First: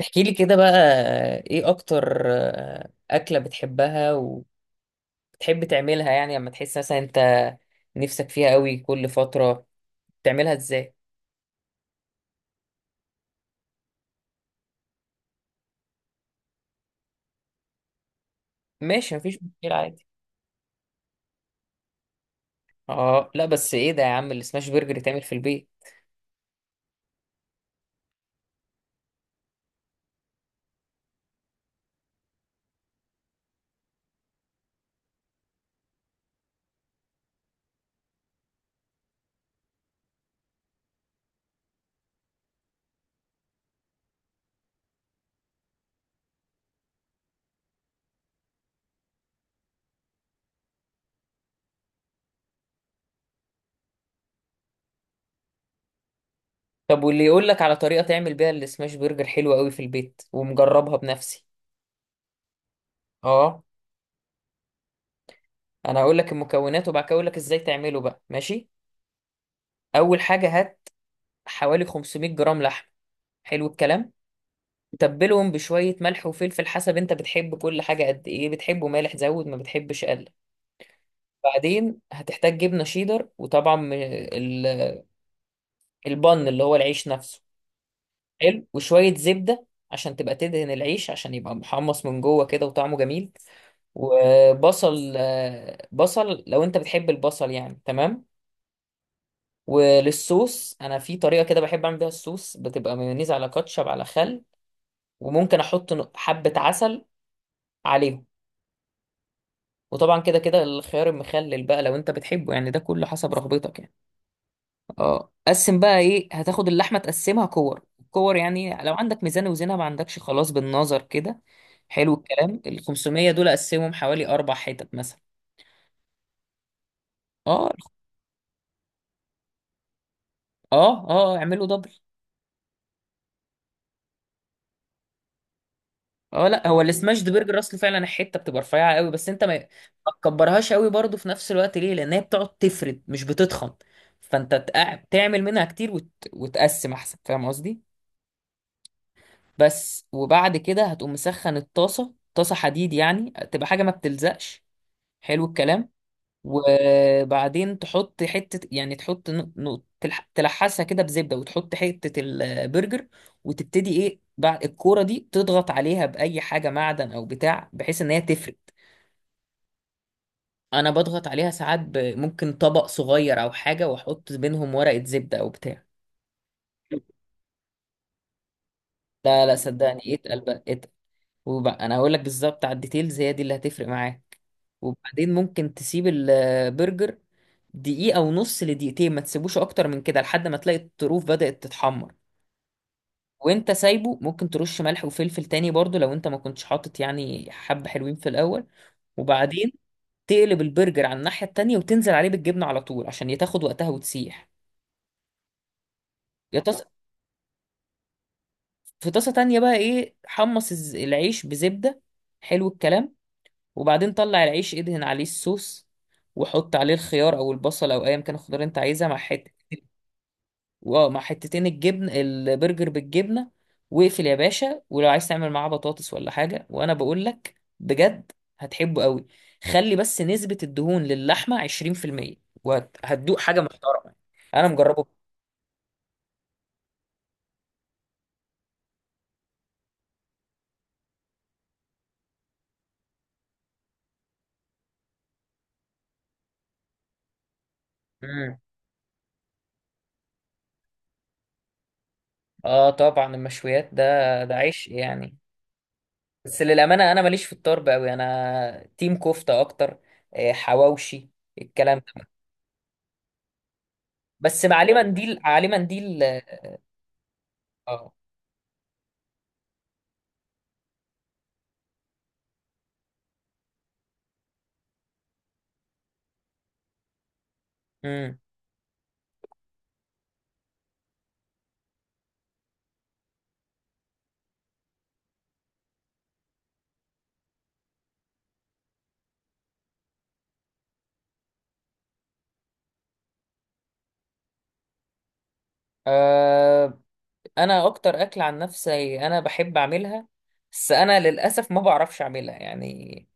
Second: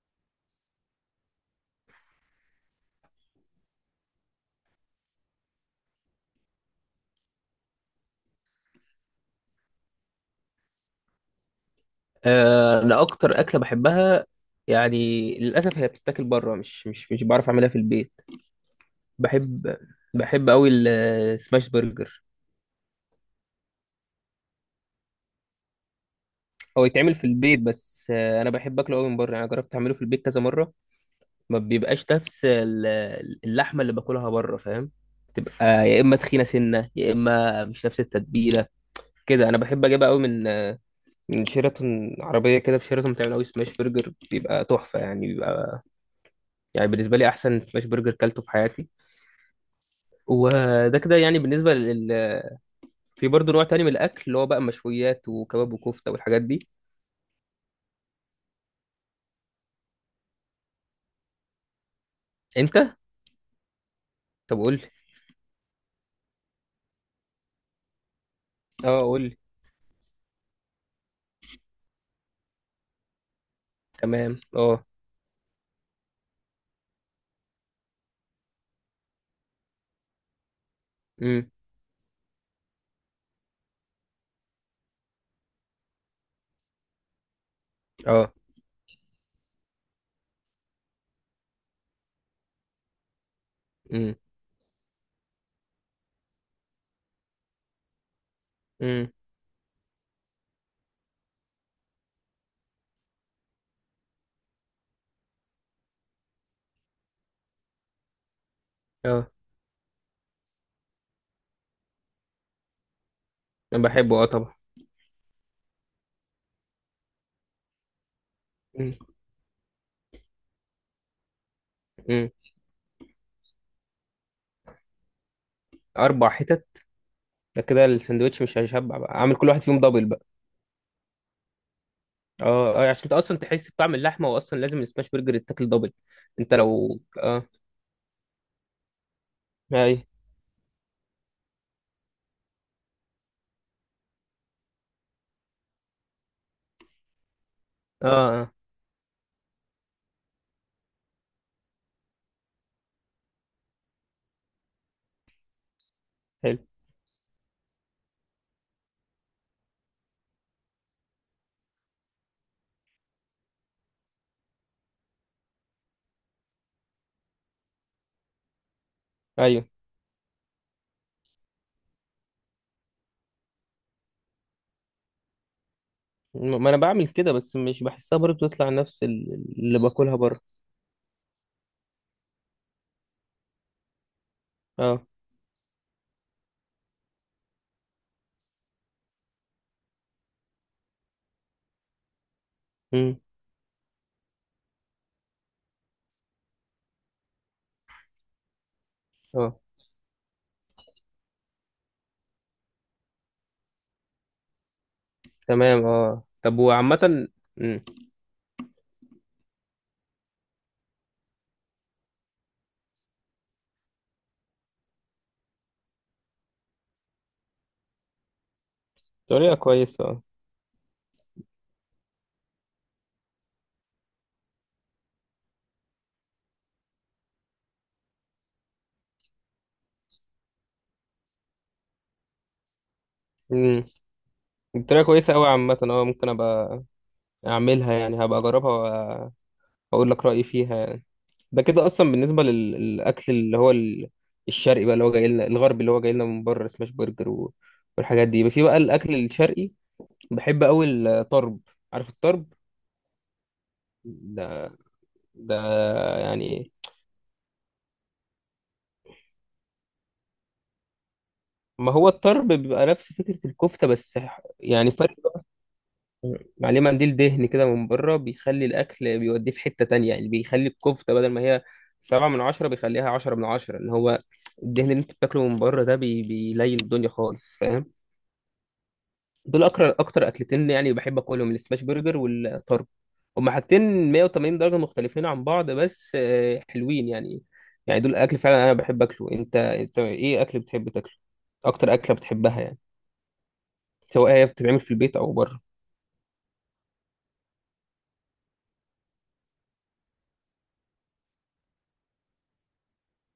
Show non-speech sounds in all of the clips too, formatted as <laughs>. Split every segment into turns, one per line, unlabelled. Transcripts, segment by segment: احكي لي كده بقى. ايه اكتر اكلة بتحبها وبتحب تعملها يعني لما تحس مثلا انت نفسك فيها قوي؟ كل فترة بتعملها ازاي؟
انا اكتر اكله بحبها. يعني للاسف هي بتتاكل بره، مش بعرف اعملها في البيت.
ماشي، مفيش مشكلة
بحب
عادي.
بحب قوي السماش برجر.
اه لا، بس ايه ده يا عم؟ السماش برجر يتعمل في البيت؟
هو يتعمل في البيت، بس انا بحب اكله قوي من بره. انا جربت اعمله في البيت كذا مره، ما بيبقاش نفس اللحمه اللي باكلها بره، فاهم؟ تبقى يا اما تخينه سنه، يا اما مش نفس التتبيله. كده انا بحب اجيبها قوي من شيراتون عربيه كده. في شيراتون بتعمل قوي سماش برجر، بيبقى تحفه. يعني بيبقى يعني بالنسبه لي احسن سماش برجر كلته في حياتي. وده كده يعني في برضه نوع تاني من الأكل اللي هو بقى مشويات وكباب وكفتة والحاجات دي.
طب واللي يقول لك على طريقة تعمل بيها السماش برجر حلوة قوي في البيت ومجربها بنفسي؟
أنت؟
اه،
طب قول لي.
انا هقول لك المكونات وبعد كده اقول لك ازاي تعمله بقى، ماشي.
أه، قول لي.
اول حاجة، هات حوالي 500 جرام لحم. حلو الكلام.
تمام أه.
تبلهم بشوية ملح وفلفل، حسب انت بتحب كل حاجة قد ايه. بتحبه مالح زود، ما بتحبش قلل.
أمم.
بعدين هتحتاج جبنة شيدر، وطبعا البن اللي هو العيش نفسه.
أه.
حلو. وشوية زبدة عشان تبقى تدهن العيش عشان يبقى محمص من جوه كده وطعمه جميل.
أمم.
وبصل، بصل لو انت بتحب البصل يعني، تمام.
أمم.
وللصوص، انا في طريقة كده بحب اعمل بيها الصوص، بتبقى مايونيز على كاتشب على خل. وممكن احط حبة عسل عليهم.
أه،
وطبعا كده كده الخيار المخلل بقى لو انت بتحبه، يعني ده كله حسب رغبتك
أنا
يعني.
بحبه أه طبعا.
اه، قسم بقى. ايه، هتاخد اللحمه تقسمها كور. الكور يعني
أمم.
لو عندك ميزان وزنها، ما عندكش خلاص بالنظر كده. حلو
أمم.
الكلام. ال 500 دول قسمهم حوالي اربع حتت مثلا.
أربع حتت؟ ده
اه،
كده السندوتش مش هيشبع بقى، عامل كل واحد فيهم دبل بقى.
اه اعملوا دبل.
أه أه، عشان أنت أصلا تحس بطعم اللحمة، وأصلا لازم السماش برجر يتاكل دبل.
اه
أنت
لا، هو
لو
السماش دي
أه،
برجر اصل، فعلا الحته بتبقى رفيعه قوي، بس انت ما
أي.
ما تكبرهاش قوي برضه في نفس الوقت. ليه؟ لان هي بتقعد تفرد، مش بتتخن. فانت تعمل منها كتير وتقسم احسن، فاهم قصدي؟
أه أه،
بس. وبعد كده هتقوم مسخن الطاسة، طاسة حديد يعني، تبقى حاجة ما بتلزقش. حلو الكلام.
حلو.
وبعدين تحط حتة، يعني تحط تلحسها كده بزبدة، وتحط حتة البرجر. وتبتدي ايه؟ بعد الكورة دي تضغط عليها بأي حاجة معدن أو بتاع، بحيث إن هي تفرد.
أيوه.
أنا بضغط عليها ساعات ممكن طبق صغير أو حاجة، وأحط بينهم ورقة زبدة أو بتاع.
ما أنا بعمل كده، بس مش بحسها برضه تطلع نفس
لا لا،
اللي
صدقني،
باكلها
اتقل
بره.
بقى، اتقل. وبقى انا هقول لك بالظبط على الديتيلز، هي دي اللي هتفرق معاك.
أه.
وبعدين ممكن تسيب البرجر دقيقة ونص لدقيقتين، ما تسيبوش اكتر من كده، لحد ما تلاقي الطروف بدأت تتحمر.
امم.
وانت سايبه ممكن ترش ملح وفلفل تاني برضو لو انت ما كنتش حاطط يعني حبة حلوين في الاول.
اه
وبعدين تقلب البرجر على الناحية التانية، وتنزل عليه بالجبنة على طول عشان تاخد وقتها وتسيح.
تمام اه. طب
يا طاسة،
وعامة، امم.
في طاسة تانية بقى ايه، حمص العيش بزبدة. حلو الكلام. وبعدين طلع العيش، ادهن عليه الصوص، وحط عليه الخيار او البصل او ايا كان الخضار اللي انت عايزها، مع حته،
طريقة كويسة اه.
واه مع حتتين الجبن، البرجر بالجبنه. واقفل يا باشا. ولو عايز تعمل معاه بطاطس ولا حاجه، وانا بقول لك بجد هتحبه قوي. خلي بس نسبه الدهون للحمه 20%، وهتدوق حاجه
امم.
محترمه. انا
الطريقة
مجربه.
كويسة أوي عامة اه، ممكن أبقى أعملها يعني، هبقى أجربها وأ- وأقول لك رأيي فيها يعني. ده كده أصلا بالنسبة للأكل اللي هو الشرقي بقى، اللي هو جاي لنا، الغربي اللي هو جاي لنا من بره سماش برجر والحاجات دي، يبقى
امم.
في بقى الأكل الشرقي. بحب أوي الطرب، عارف الطرب؟
اه طبعا، المشويات ده ده
ده
عيش يعني.
ده
بس
يعني.
للامانه انا ماليش في الطرب قوي، انا تيم كفته اكتر. حواوشي
ما
الكلام
هو
ده.
الطرب بيبقى نفس فكرة الكفتة، بس
بس
يعني
عليه
فرق.
منديل، عليه منديل.
عليه منديل دهن كده من
اه.
بره، بيخلي الأكل بيوديه في حتة تانية، يعني بيخلي الكفتة بدل ما هي سبعة من عشرة، بيخليها عشرة من عشرة. اللي هو الدهن اللي انت بتاكله من بره ده بيليل الدنيا خالص، فاهم؟
امم.
دول أكتر أكلتين يعني بحب أكلهم، السماش برجر والطرب. هما حاجتين 180 درجة مختلفين عن بعض، بس حلوين يعني. يعني دول الأكل فعلا أنا بحب أكله. أنت إيه أكل بتحب تاكله؟ أكتر أكلة بتحبها يعني، سواء هي بتتعمل في البيت أو بره.
آه انا اكتر اكل عن نفسي انا بحب اعملها، بس انا للاسف ما بعرفش اعملها يعني،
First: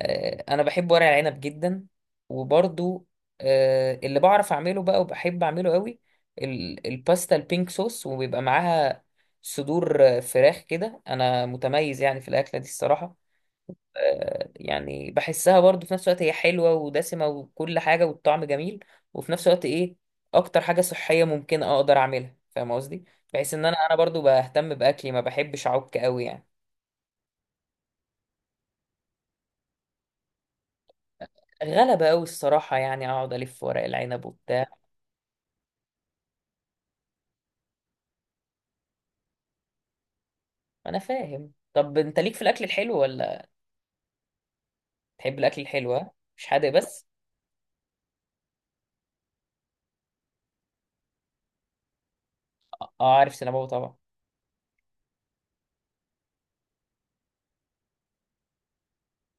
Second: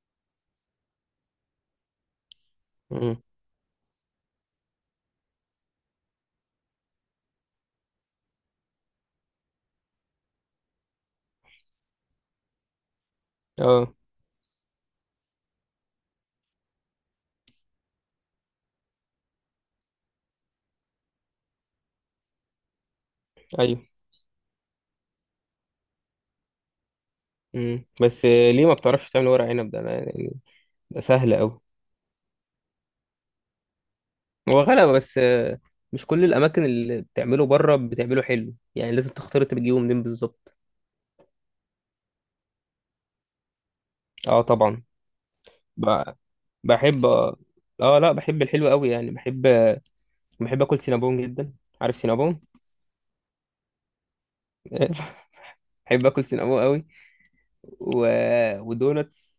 آه، انا بحب ورق العنب جدا. وبرضو
مم.
اللي بعرف اعمله بقى وبحب اعمله قوي، الباستا البينك صوص. وبيبقى معاها صدور فراخ كده. انا متميز يعني في الاكله دي الصراحه.
اه
يعني بحسها برضو في نفس الوقت هي حلوة ودسمة وكل حاجة والطعم جميل، وفي نفس الوقت ايه، اكتر حاجة صحية ممكن اقدر اعملها، فاهم قصدي؟ بحيث ان انا
ايوه.
انا برضو بهتم باكلي، ما بحبش اعك قوي يعني.
مم. بس ليه ما بتعرفش تعمل ورق عنب ده؟ أنا يعني ده سهل أوي.
غلبة قوي الصراحة يعني، اقعد الف ورق العنب
هو
وبتاع.
غلبة، بس مش كل الأماكن اللي بتعمله بره بتعمله حلو يعني، لازم تختار أنت بتجيبه منين بالظبط.
انا فاهم. طب انت ليك في الاكل الحلو ولا؟
أه طبعا.
تحب الاكل الحلو؟ ها،
ب-
مش حادق
بحب
بس؟
أه. لا بحب الحلو أوي يعني، بحب. بحب آكل سينابون جدا، عارف سينابون؟
اه، عارف سينابو طبعا.
<laughs> بحب آكل سينابون أوي و... ودوناتس.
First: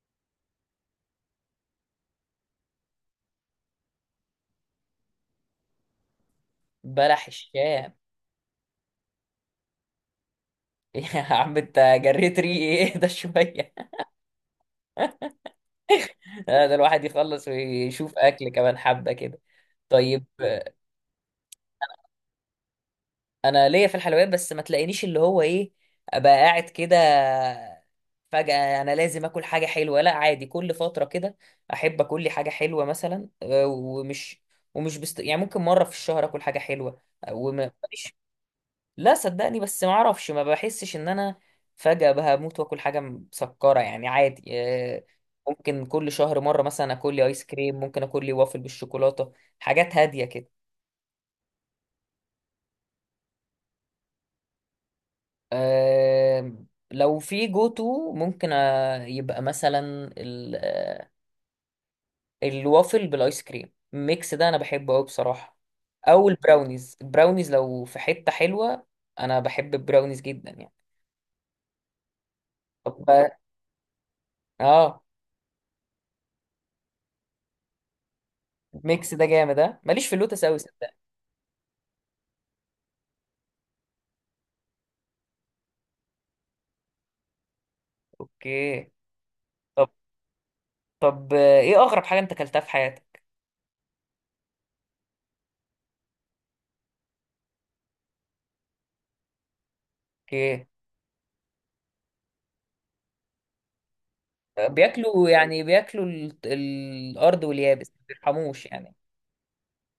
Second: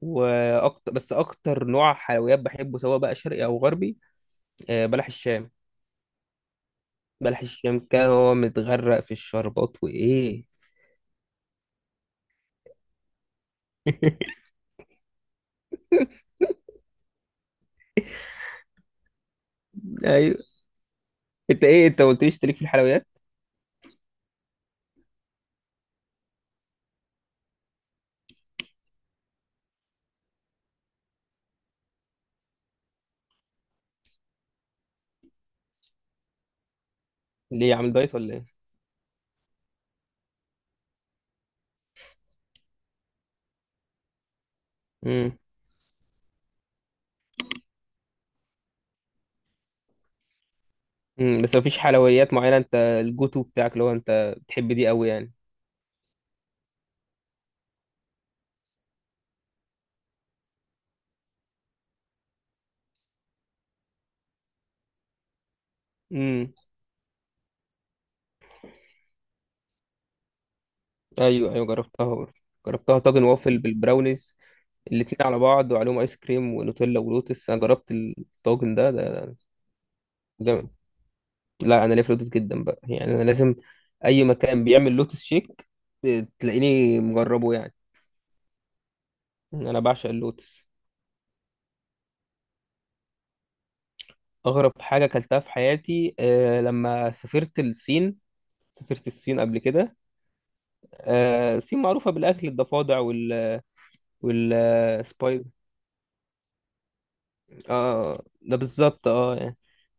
وأكتر، بس أكتر نوع حلويات بحبه سواء بقى شرقي أو غربي، بلح الشام.
بلح
بلح الشام
الشام.
كان هو متغرق في الشربات وايه.
<laughs> يا عم انت، جريت ريقي. <laughs> ايه ده شوية؟
<laughs>
لا، ده الواحد يخلص ويشوف اكل كمان حبه كده. طيب.
ايوه. انت ايه، انت ما قلتليش تليك في الحلويات؟
انا ليا في الحلويات، بس ما تلاقينيش اللي هو ايه، ابقى قاعد كده فجأة انا لازم اكل حاجه حلوه. لا، عادي كل فتره كده احب اكل لي حاجه حلوه، مثلا، ومش يعني ممكن مره في الشهر اكل حاجه حلوه.
ليه، عامل دايت
وماليش.
ولا ايه؟
لا، صدقني بس ما اعرفش، ما بحسش ان انا فجأة بموت واكل حاجة مسكرة يعني. عادي،
امم.
ممكن كل شهر مرة مثلا اكل لي ايس كريم، ممكن اكل لي وافل بالشوكولاتة، حاجات هادية كده.
امم. بس مفيش حلويات معينه انت الجوتو بتاعك اللي هو انت بتحب دي قوي يعني؟
آه، لو في جو تو، ممكن يبقى مثلا ال- آه، الوافل بالايس كريم، الميكس ده انا بحبه قوي بصراحة. او
امم.
البراونيز، البراونيز لو في حتة حلوة انا بحب البراونيز جدا يعني.
ايوه ايوه، جربتها برضه. جربتها طاجن
طب.
وافل بالبراونيز،
اه،
الاتنين على بعض وعليهم ايس كريم ونوتيلا ولوتس. انا جربت الطاجن ده، ده
الميكس ده
ده
جامد. ها، ماليش في اللوتس قوي.
جامد. لا، انا ليا في لوتس جدا بقى، يعني انا لازم اي مكان بيعمل لوتس شيك تلاقيني مجربه يعني.
اوكي.
انا
طب.
بعشق اللوتس.
طب ايه اغرب حاجه انت اكلتها في حياتك؟
أغرب حاجة أكلتها في حياتي، أه لما سافرت الصين. سافرت الصين قبل كده.
اوكي.
أه، الصين معروفة بالأكل، الضفادع
بياكلوا،
والسبايد.
يعني بياكلوا الارض واليابس، ما
اه ده
بيرحموش يعني.
بالظبط، اه يعني.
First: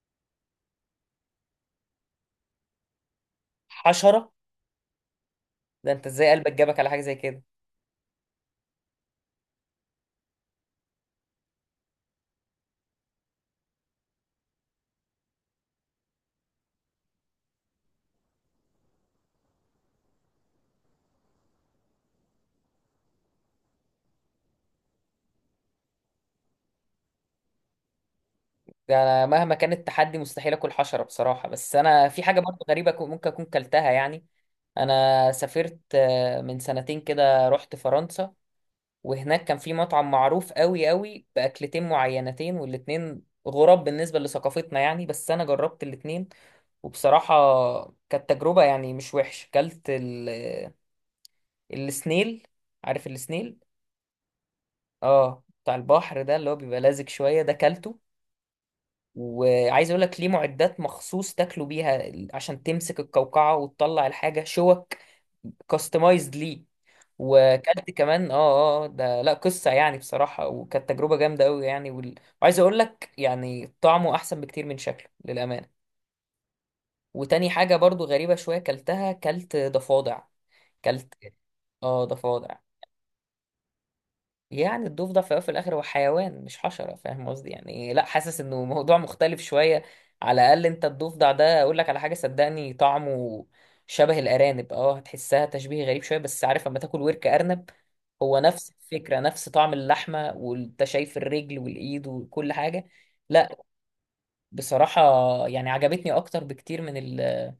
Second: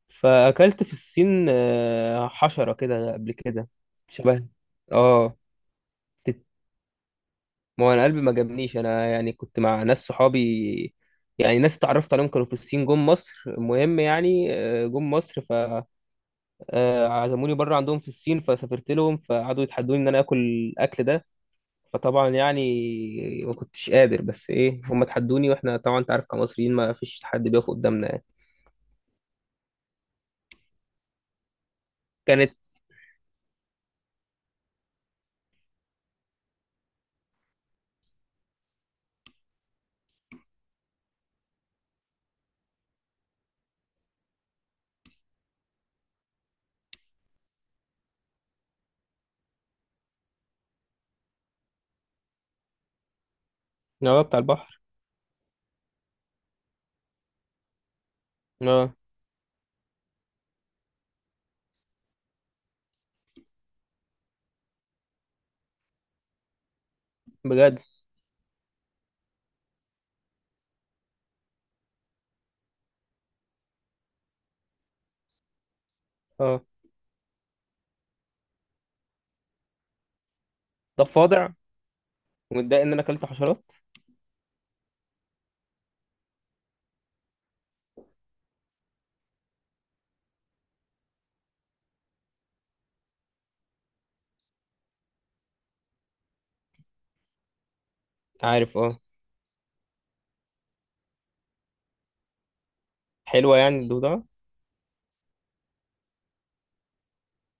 فأكلت في الصين حشرة كده قبل كده،
حشره؟
شبه. اه.
ده انت ازاي
تت-
قلبك جابك على حاجه زي كده؟
ما هو أنا قلبي ما جابنيش، أنا يعني كنت مع ناس صحابي. يعني ناس اتعرفت عليهم كانوا في الصين جم مصر، المهم يعني جم مصر. عزموني بره عندهم في الصين، فسافرت لهم، فقعدوا يتحدوني ان انا اكل الاكل ده. فطبعا يعني ما كنتش قادر، بس ايه، هم تحدوني، واحنا طبعا انت عارف كمصريين ما فيش حد بيقف قدامنا يعني.
ده أنا مهما كان التحدي مستحيل اكل حشره بصراحه. بس انا في حاجه
كانت.
برضه غريبه ممكن اكون كلتها يعني. انا سافرت من سنتين كده رحت فرنسا، وهناك كان في مطعم معروف قوي قوي باكلتين معينتين، والاتنين غراب بالنسبه لثقافتنا يعني. بس انا جربت الاتنين، وبصراحة كانت تجربة يعني مش وحشة. كلت السنيل. عارف السنيل؟
اه بتاع البحر.
اه بتاع البحر. ده اللي هو بيبقى لازق شوية، ده كلته.
اه.
وعايز اقول لك، ليه معدات مخصوص تاكلوا بيها عشان تمسك القوقعة وتطلع الحاجة، شوك كاستمايزد ليه.
بجد.
وكلت كمان اه. اه ده لا قصة يعني بصراحة، وكانت تجربة جامدة قوي يعني وعايز اقول لك يعني، طعمه احسن بكتير من شكله للأمانة.
اه.
وتاني حاجة برضو غريبة شوية كلتها، كلت ضفادع.
طب
كلت
فاضع،
اه، ضفادع.
ومتضايق ان انا اكلت حشرات؟
يعني الضفدع في الأول وفي الاخر هو حيوان مش حشره، فاهم قصدي؟ يعني لا، حاسس انه موضوع مختلف شويه. على الاقل انت الضفدع ده اقول لك على حاجه، صدقني طعمه شبه الارانب. اه هتحسها تشبيه غريب شويه، بس عارف لما تاكل ورك ارنب؟ هو نفس
عارف اه،
الفكره، نفس طعم اللحمه، وانت شايف الرجل والايد وكل حاجه. لا
حلوه يعني الضفدعه؟
بصراحه يعني عجبتني اكتر بكتير من ال،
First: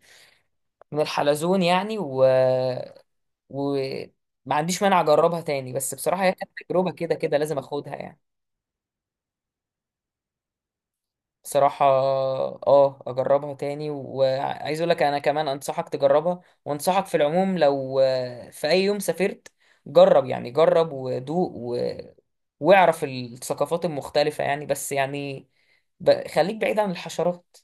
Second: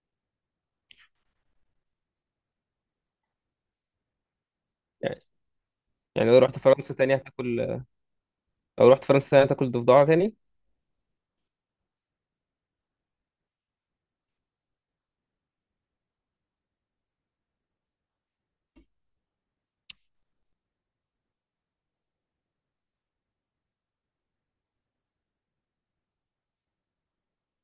من الحلزون يعني، وما عنديش مانع
يعني.
اجربها تاني. بس بصراحة
يعني
هي
لو
كانت
رحت
تجربة
فرنسا تاني
كده كده لازم
هتاكل؟
اخدها يعني.
لو رحت فرنسا تاني هتاكل ضفدعه تاني؟
بصراحة اه، اجربها تاني. وعايز اقول لك انا كمان انصحك تجربها، وانصحك في العموم لو في اي يوم سافرت جرب، يعني جرب ودوق واعرف الثقافات المختلفة يعني. بس يعني خليك بعيد عن الحشرات.